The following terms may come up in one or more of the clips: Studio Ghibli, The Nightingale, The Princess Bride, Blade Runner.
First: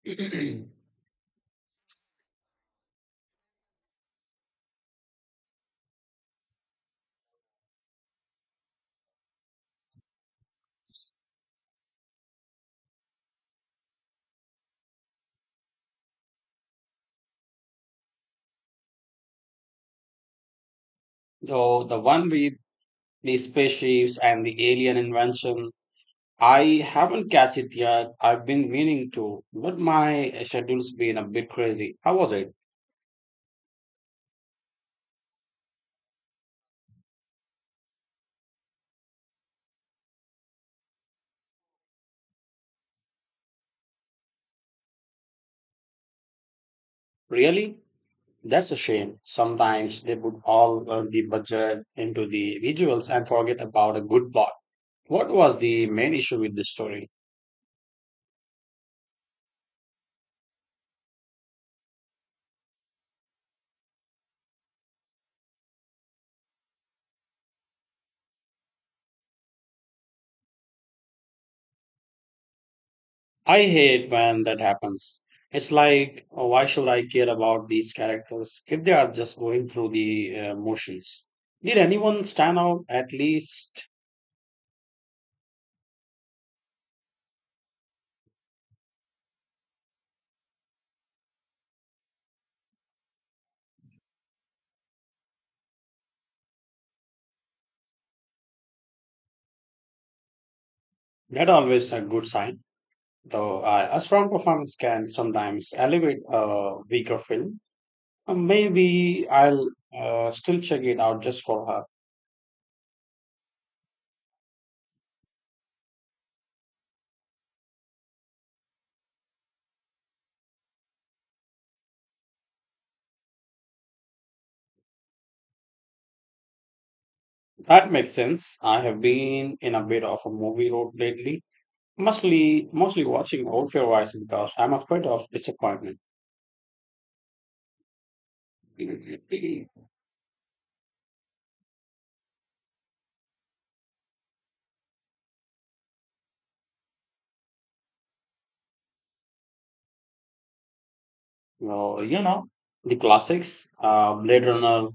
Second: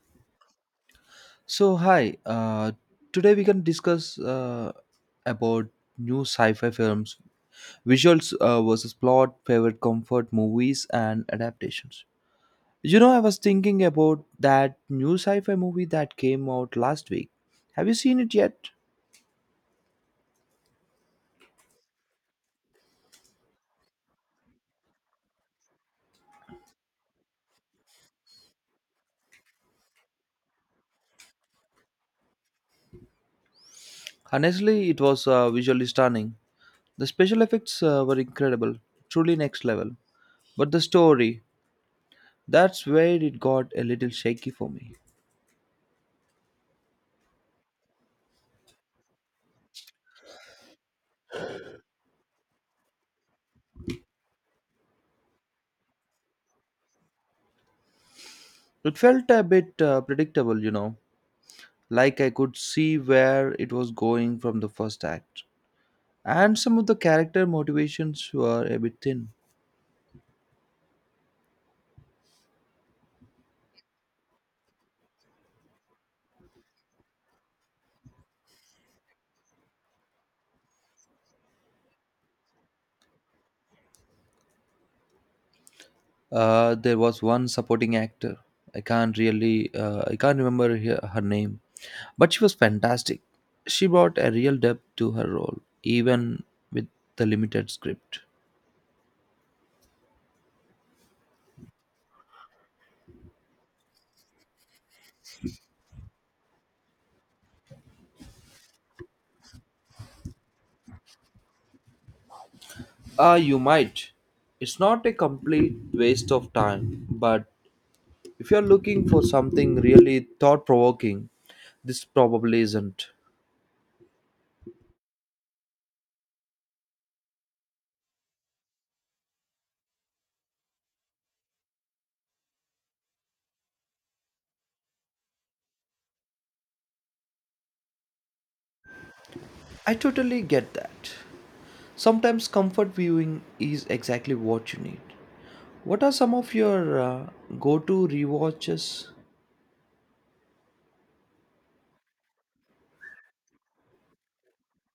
So hi, today we can discuss about new sci-fi films, visuals versus plot, favorite comfort movies, and adaptations. You know, I was thinking about that new sci-fi movie that came out last week. Have you seen it yet? Oh, the one with the spaceships and the alien invention. I haven't catch it yet. I've been meaning to, but my schedule's been a bit crazy. How was it? Honestly, it was visually stunning. The special effects were incredible, truly next level. But the story, that's where it got a little shaky for me. Really? That's a shame. Sometimes they put all of the budget into the visuals and forget about a good plot. What was the main issue with this story? It felt a bit predictable, like I could see where it was going from the first act. And some of the character motivations were a bit thin. I hate when that happens. It's like, oh, why should I care about these characters if they are just going through the motions? Did anyone stand out? At least There was one supporting actor. I can't really, I can't remember her name, but she was fantastic. She brought a real depth to her role, even with the limited script. that always a good sign. Though a strong performance can sometimes elevate a weaker film. Maybe I'll still check it out just for her. You might. It's not a complete waste of time, but if you're looking for something really thought provoking, this probably isn't. That makes sense. I have been in a bit of a movie road lately. Mostly watching old favorites because I'm afraid of disappointment. I totally get that. Sometimes comfort viewing is exactly what you need. What are some of your go to rewatches? Well, you know, the classics, Blade Runner,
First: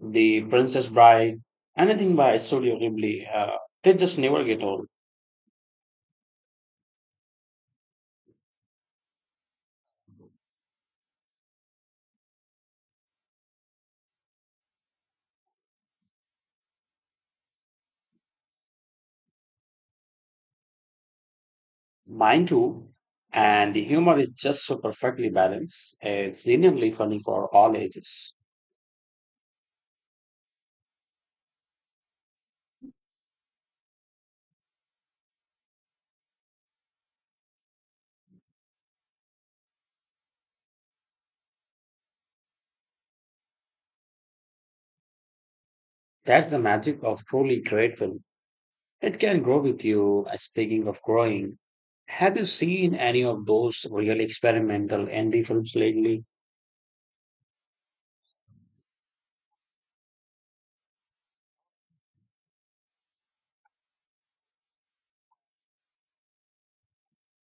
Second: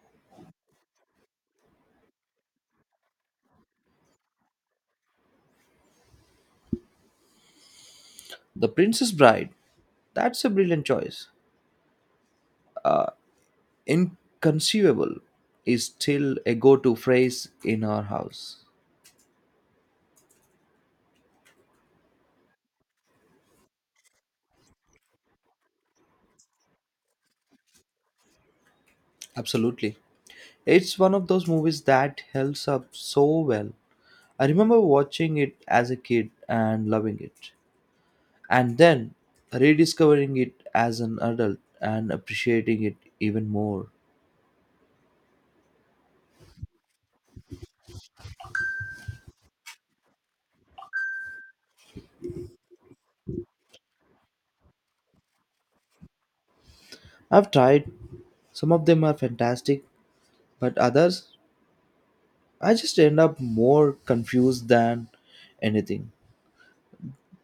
The Princess Bride, anything by Studio Ghibli, they just never get old. The Princess Bride. That's a brilliant choice. Inconceivable is still a go to phrase in our house. Mine too. And the humor is just so perfectly balanced. It's genuinely funny for all ages. Absolutely. It's one of those movies that holds up so well. I remember watching it as a kid and loving it, and then rediscovering it as an adult and appreciating it even more. That's the magic of truly great film. It can grow with you. Speaking of growing, have you seen any of those really experimental indie films lately? I've tried, some of them are fantastic, but others I just end up more confused than anything.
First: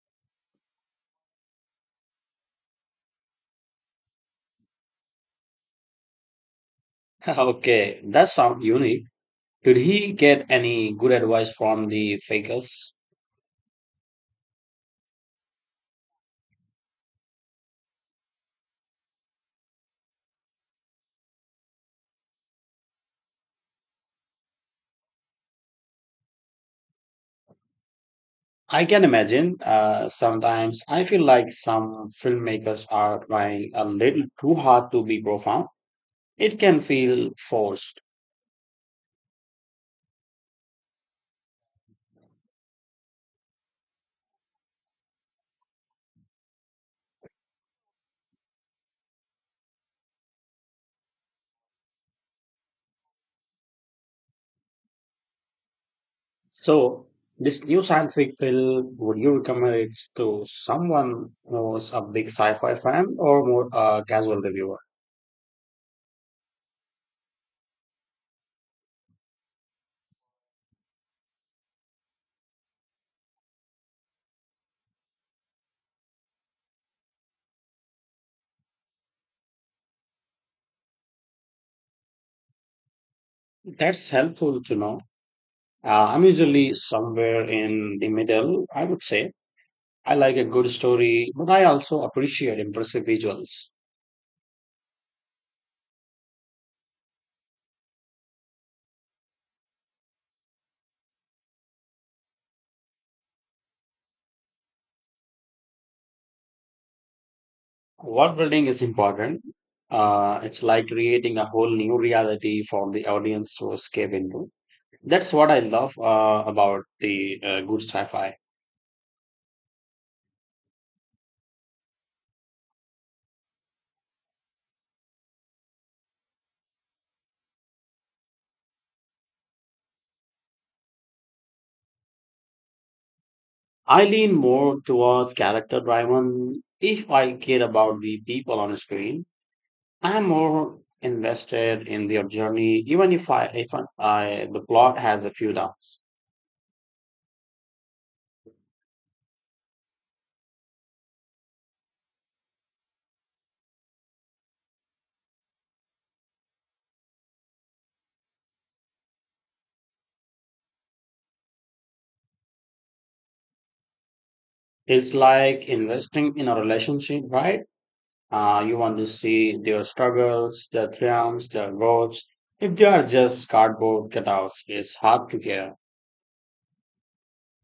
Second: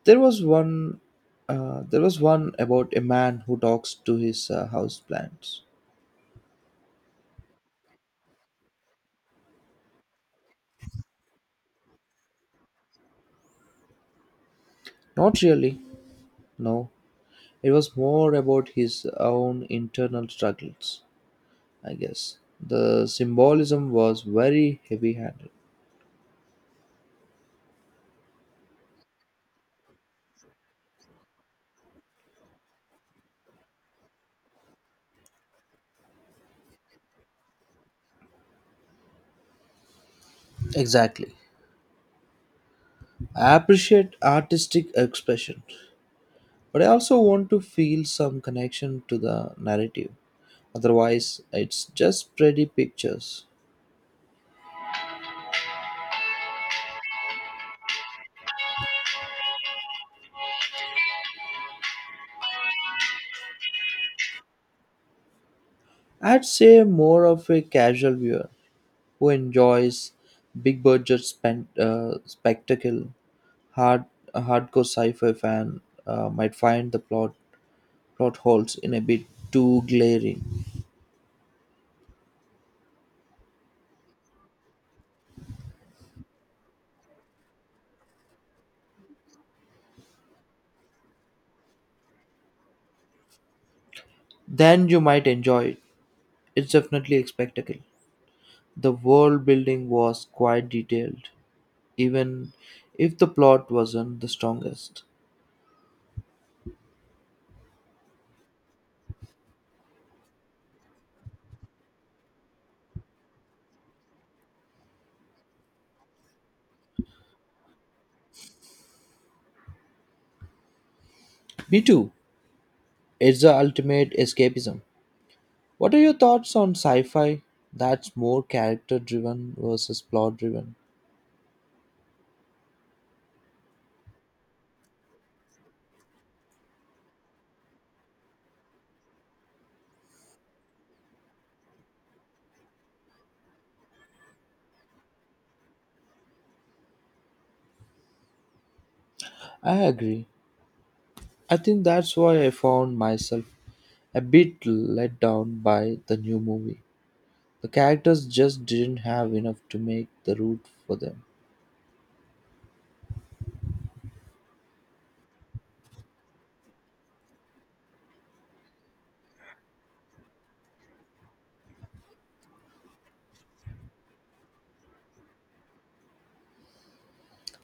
There was one about a man who talks to his house plants. Okay, that sounds unique. Did he get any good advice from the faculty? Not really, no. It was more about his own internal struggles, I guess. The symbolism was very heavy handed. I can imagine. Sometimes I feel like some filmmakers are trying a little too hard to be profound. It can feel forced. Exactly. I appreciate artistic expression, but I also want to feel some connection to the narrative. Otherwise, it's just pretty pictures. So, this new scientific film, would you recommend it to someone who's a big sci-fi fan or more a casual reviewer? I'd say more of a casual viewer who enjoys big budget spectacle. Hard a hardcore sci-fi fan might find the plot holes in a bit too glaring. That's helpful to know. I'm usually somewhere in the middle, I would say. I like a good story, but I also appreciate impressive visuals. Then you might enjoy it. It's definitely a spectacle. The world building was quite detailed even if the plot wasn't the strongest. World building is important. It's like creating a whole new reality for the audience to escape into. That's what I love about the good sci-fi. Me too. It's the ultimate escapism. What are your thoughts on sci fi that's more character driven versus plot driven? I lean more towards character-driven if I care about the people on screen. I'm more invested in their journey, even if I the plot has a few downs. I agree. I think that's why I found myself a bit let down by the new movie. The characters just didn't have enough to make the root for them. It's like investing in a relationship, right? You want to see their struggles, their triumphs, their growths. If they are just cardboard cutouts, it's hard to care.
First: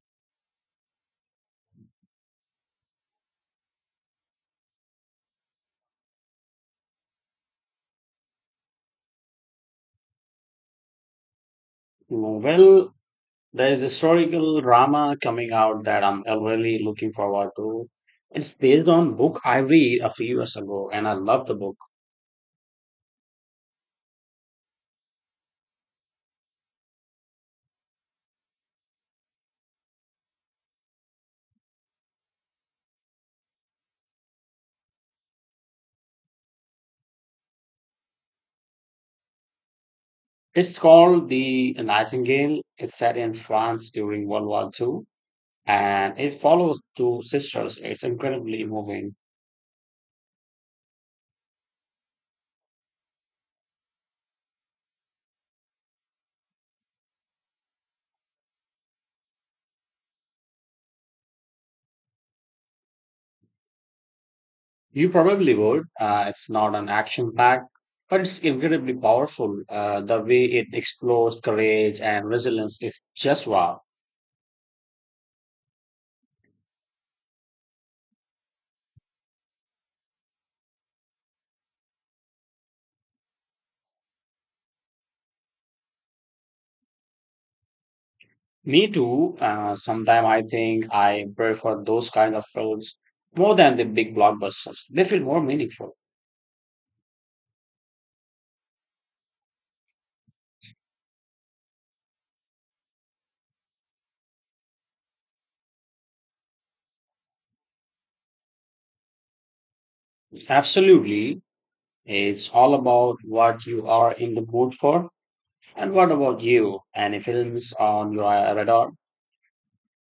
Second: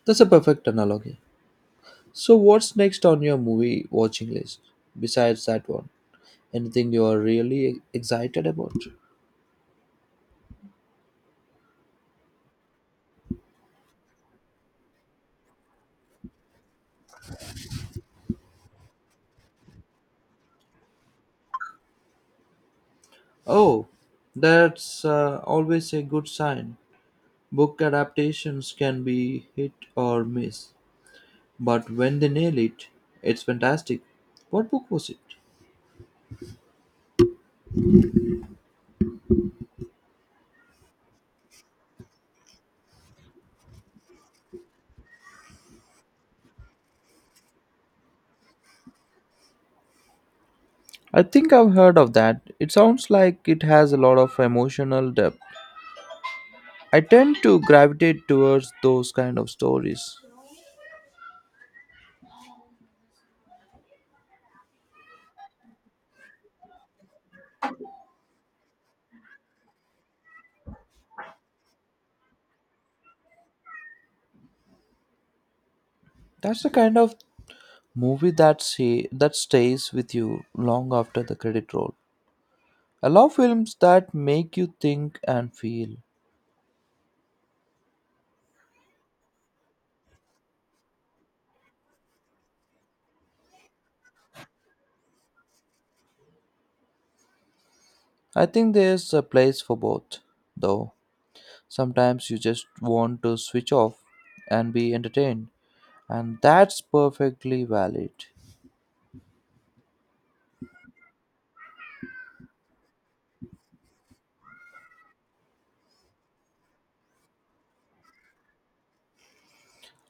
That's a perfect analogy. So, what's next on your movie watching list besides that one? Anything you are really excited about? Well, there is historical drama coming out that I'm really looking forward to. It's based on book I read a few years ago, and I love the book. Oh, that's always a good sign. Book adaptations can be hit or miss, but when they nail it, it's fantastic. What book was it? It's called The Nightingale. It's set in France during World War II, and it follows two sisters. It's incredibly moving. I think I've heard of that. It sounds like it has a lot of emotional depth. I tend to gravitate towards those kind of stories. You probably would. It's not an action pack, but it's incredibly powerful. The way it explores courage and resilience is just wow. That's the kind of movie that stays with you long after the credit roll. I love films that make you think and feel. Me too. Sometimes I think I prefer those kind of films more than the big blockbusters. They feel more meaningful. I think there's a place for both, though. Sometimes you just want to switch off and be entertained, and that's perfectly valid. Absolutely. It's all about what you are in the mood for. And what about you? Any films on your radar?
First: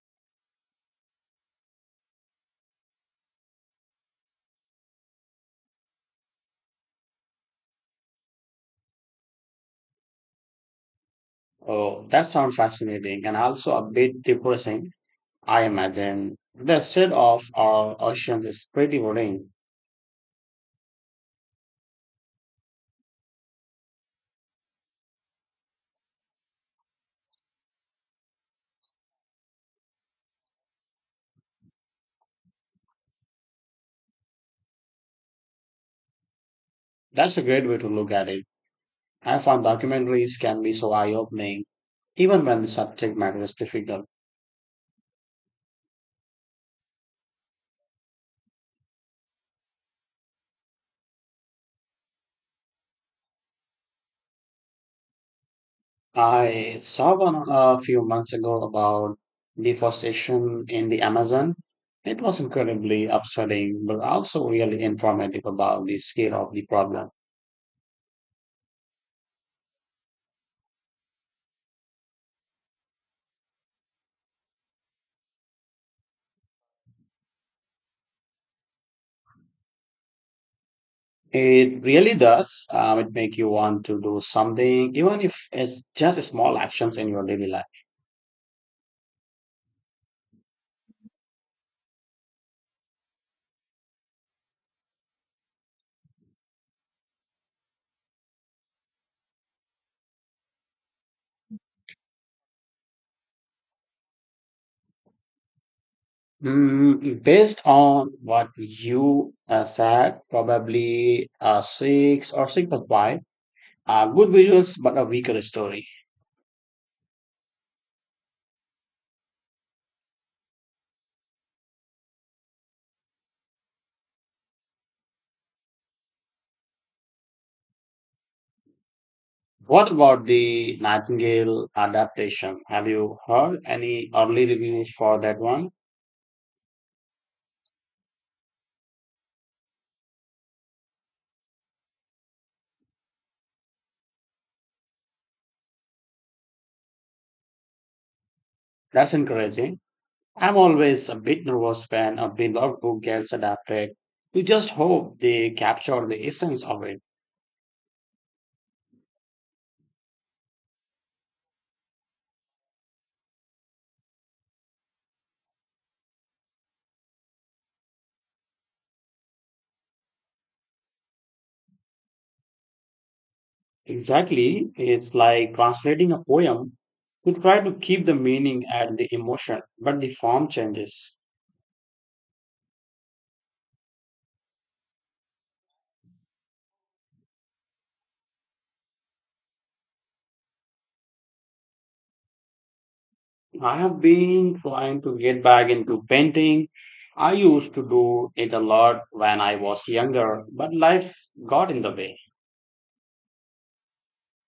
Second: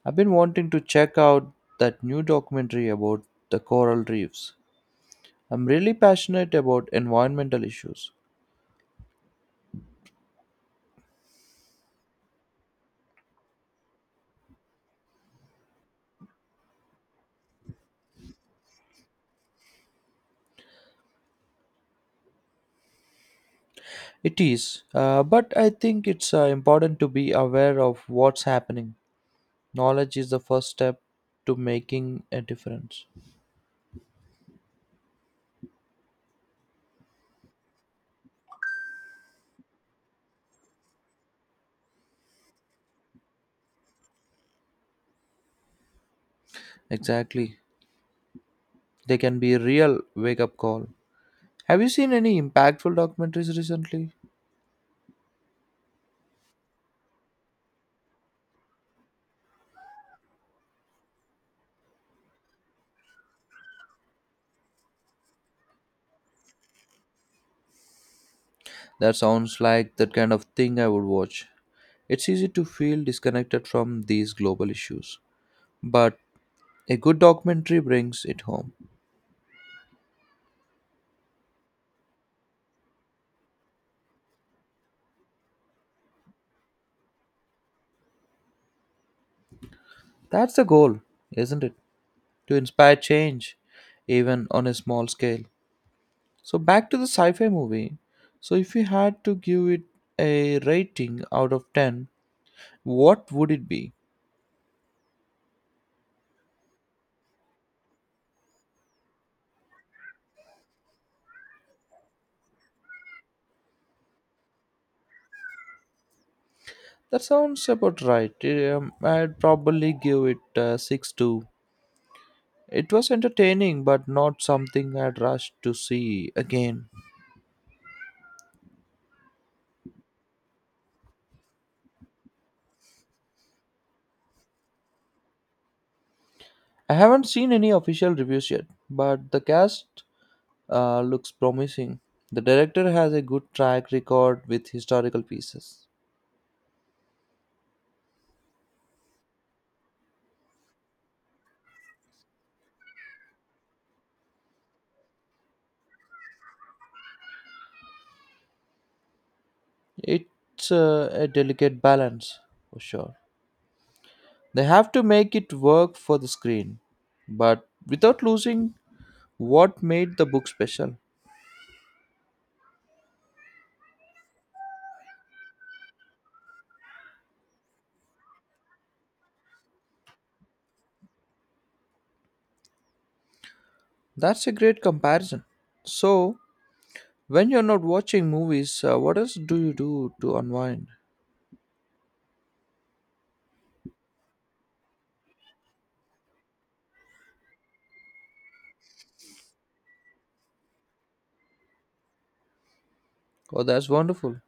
I've been wanting to check out that new documentary about the coral reefs. I'm really passionate about environmental issues. Oh, that sounds fascinating and also a bit depressing, I imagine. The state of our oceans is pretty worrying. It is, but I think it's important to be aware of what's happening. Knowledge is the first step to making a difference. That's a great way to look at it. I found documentaries can be so eye-opening, even when the subject matter is difficult. Exactly. They can be a real wake up call. Have you seen any impactful documentaries recently? I saw one a few months ago about deforestation in the Amazon. It was incredibly upsetting, but also really informative about the scale of the problem. That sounds like that kind of thing I would watch. It's easy to feel disconnected from these global issues, but a good documentary brings it home. It really does. It make you want to do something, even if it's just small actions in your daily life. That's the goal, isn't it? To inspire change, even on a small scale. So, back to the sci fi movie. So, if you had to give it a rating out of 10, what would it be? Based on what you said, probably a 6 or 6.5. Good visuals, but a weaker story. That sounds about right. I'd probably give it 6.2. It was entertaining, but not something I'd rush to see again. What about the Nightingale adaptation? Have you heard any early reviews for that one? I haven't seen any official reviews yet, but the cast looks promising. The director has a good track record with historical pieces. That's encouraging. I'm always a bit nervous when a beloved book gets adapted. You just hope they capture the essence of it. It's a delicate balance, for sure. They have to make it work for the screen, but without losing what made the book special. Exactly. It's like translating a poem. You try to keep the meaning and the emotion, but the form changes. That's a great comparison. So, when you're not watching movies, what else do you do to unwind? I have been trying to get back into painting. I used to do it a lot when I was younger, but life got in the way. Oh, that's wonderful.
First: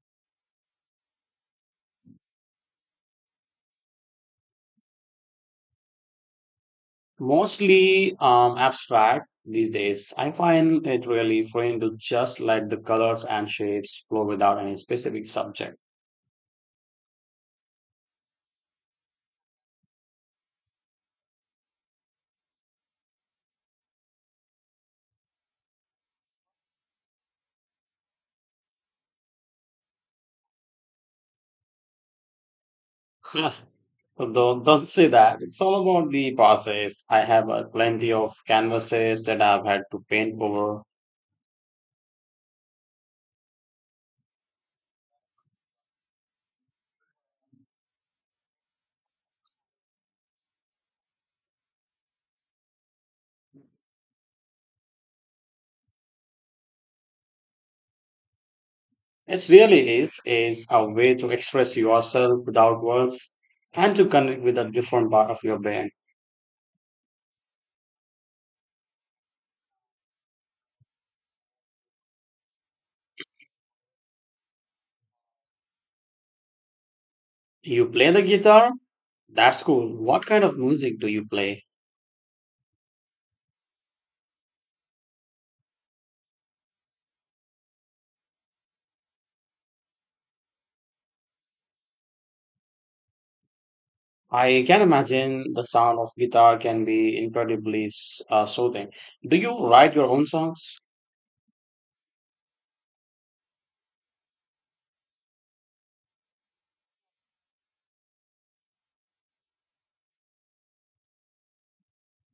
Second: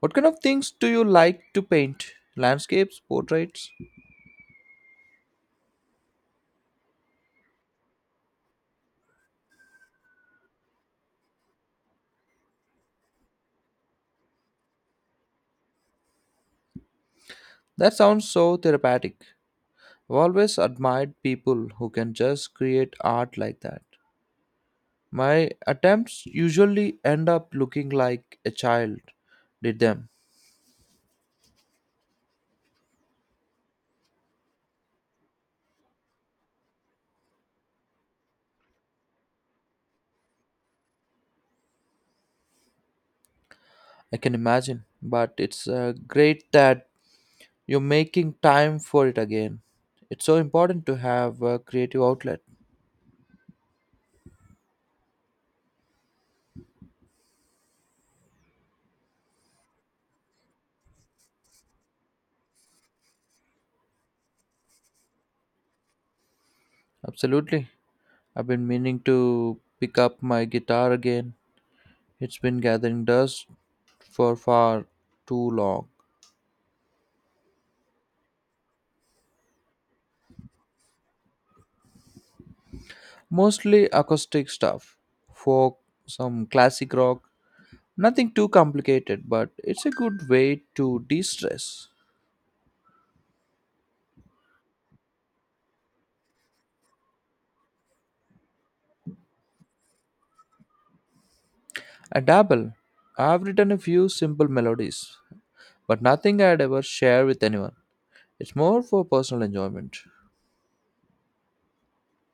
What kind of things do you like to paint? Landscapes, portraits? Mostly abstract these days. I find it really freeing to just let the colors and shapes flow without any specific subject. That sounds so therapeutic. I've always admired people who can just create art like that. My attempts usually end up looking like a child did them. Huh. So don't say that. It's all about the process. I have plenty of canvases that I've had to paint over. I can imagine, but it's great that you're making time for it again. It's so important to have a creative outlet. It really is. It's a way to express yourself without words and to connect with a different part of your brain. Absolutely. I've been meaning to pick up my guitar again. It's been gathering dust for far too long. You play the guitar? That's cool. What kind of music do you play? Mostly acoustic stuff, folk, some classic rock, nothing too complicated, but it's a good way to de stress. I can imagine the sound of guitar can be incredibly soothing. Do you write your own songs? I dabble. I've written a few simple melodies, but nothing I'd ever share with anyone. It's more for personal enjoyment.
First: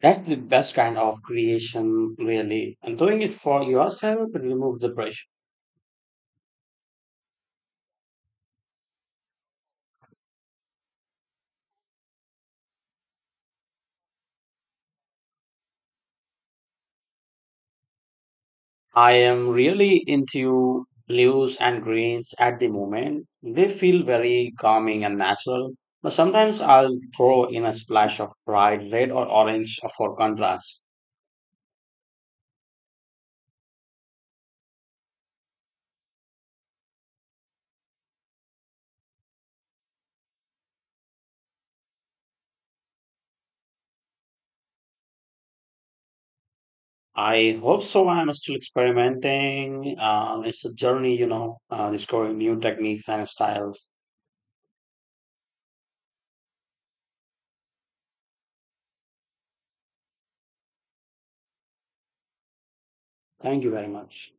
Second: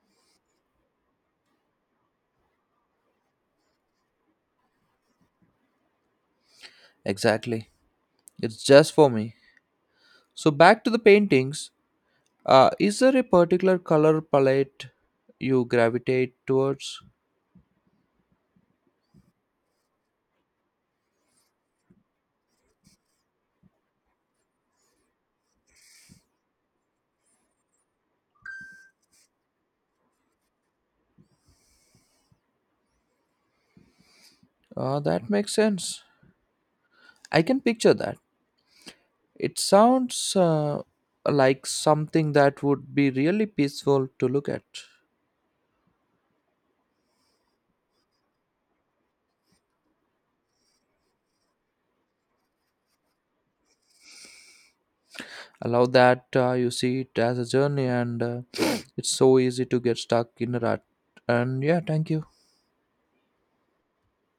That's the best kind of creation, really. And doing it for yourself removes the pressure. Exactly. It's just for me. So, back to the paintings. Is there a particular color palette you gravitate towards? I am really into blues and greens at the moment. They feel very calming and natural. But sometimes I'll throw in a splash of bright red or orange for contrast. That makes sense. I can picture that. It sounds like something that would be really peaceful to look at. I hope so. I'm still experimenting. It's a journey, you know, discovering new techniques and styles. Allow that you see it as a journey, and it's so easy to get stuck in a rut. And yeah, thank you. Thank you very much.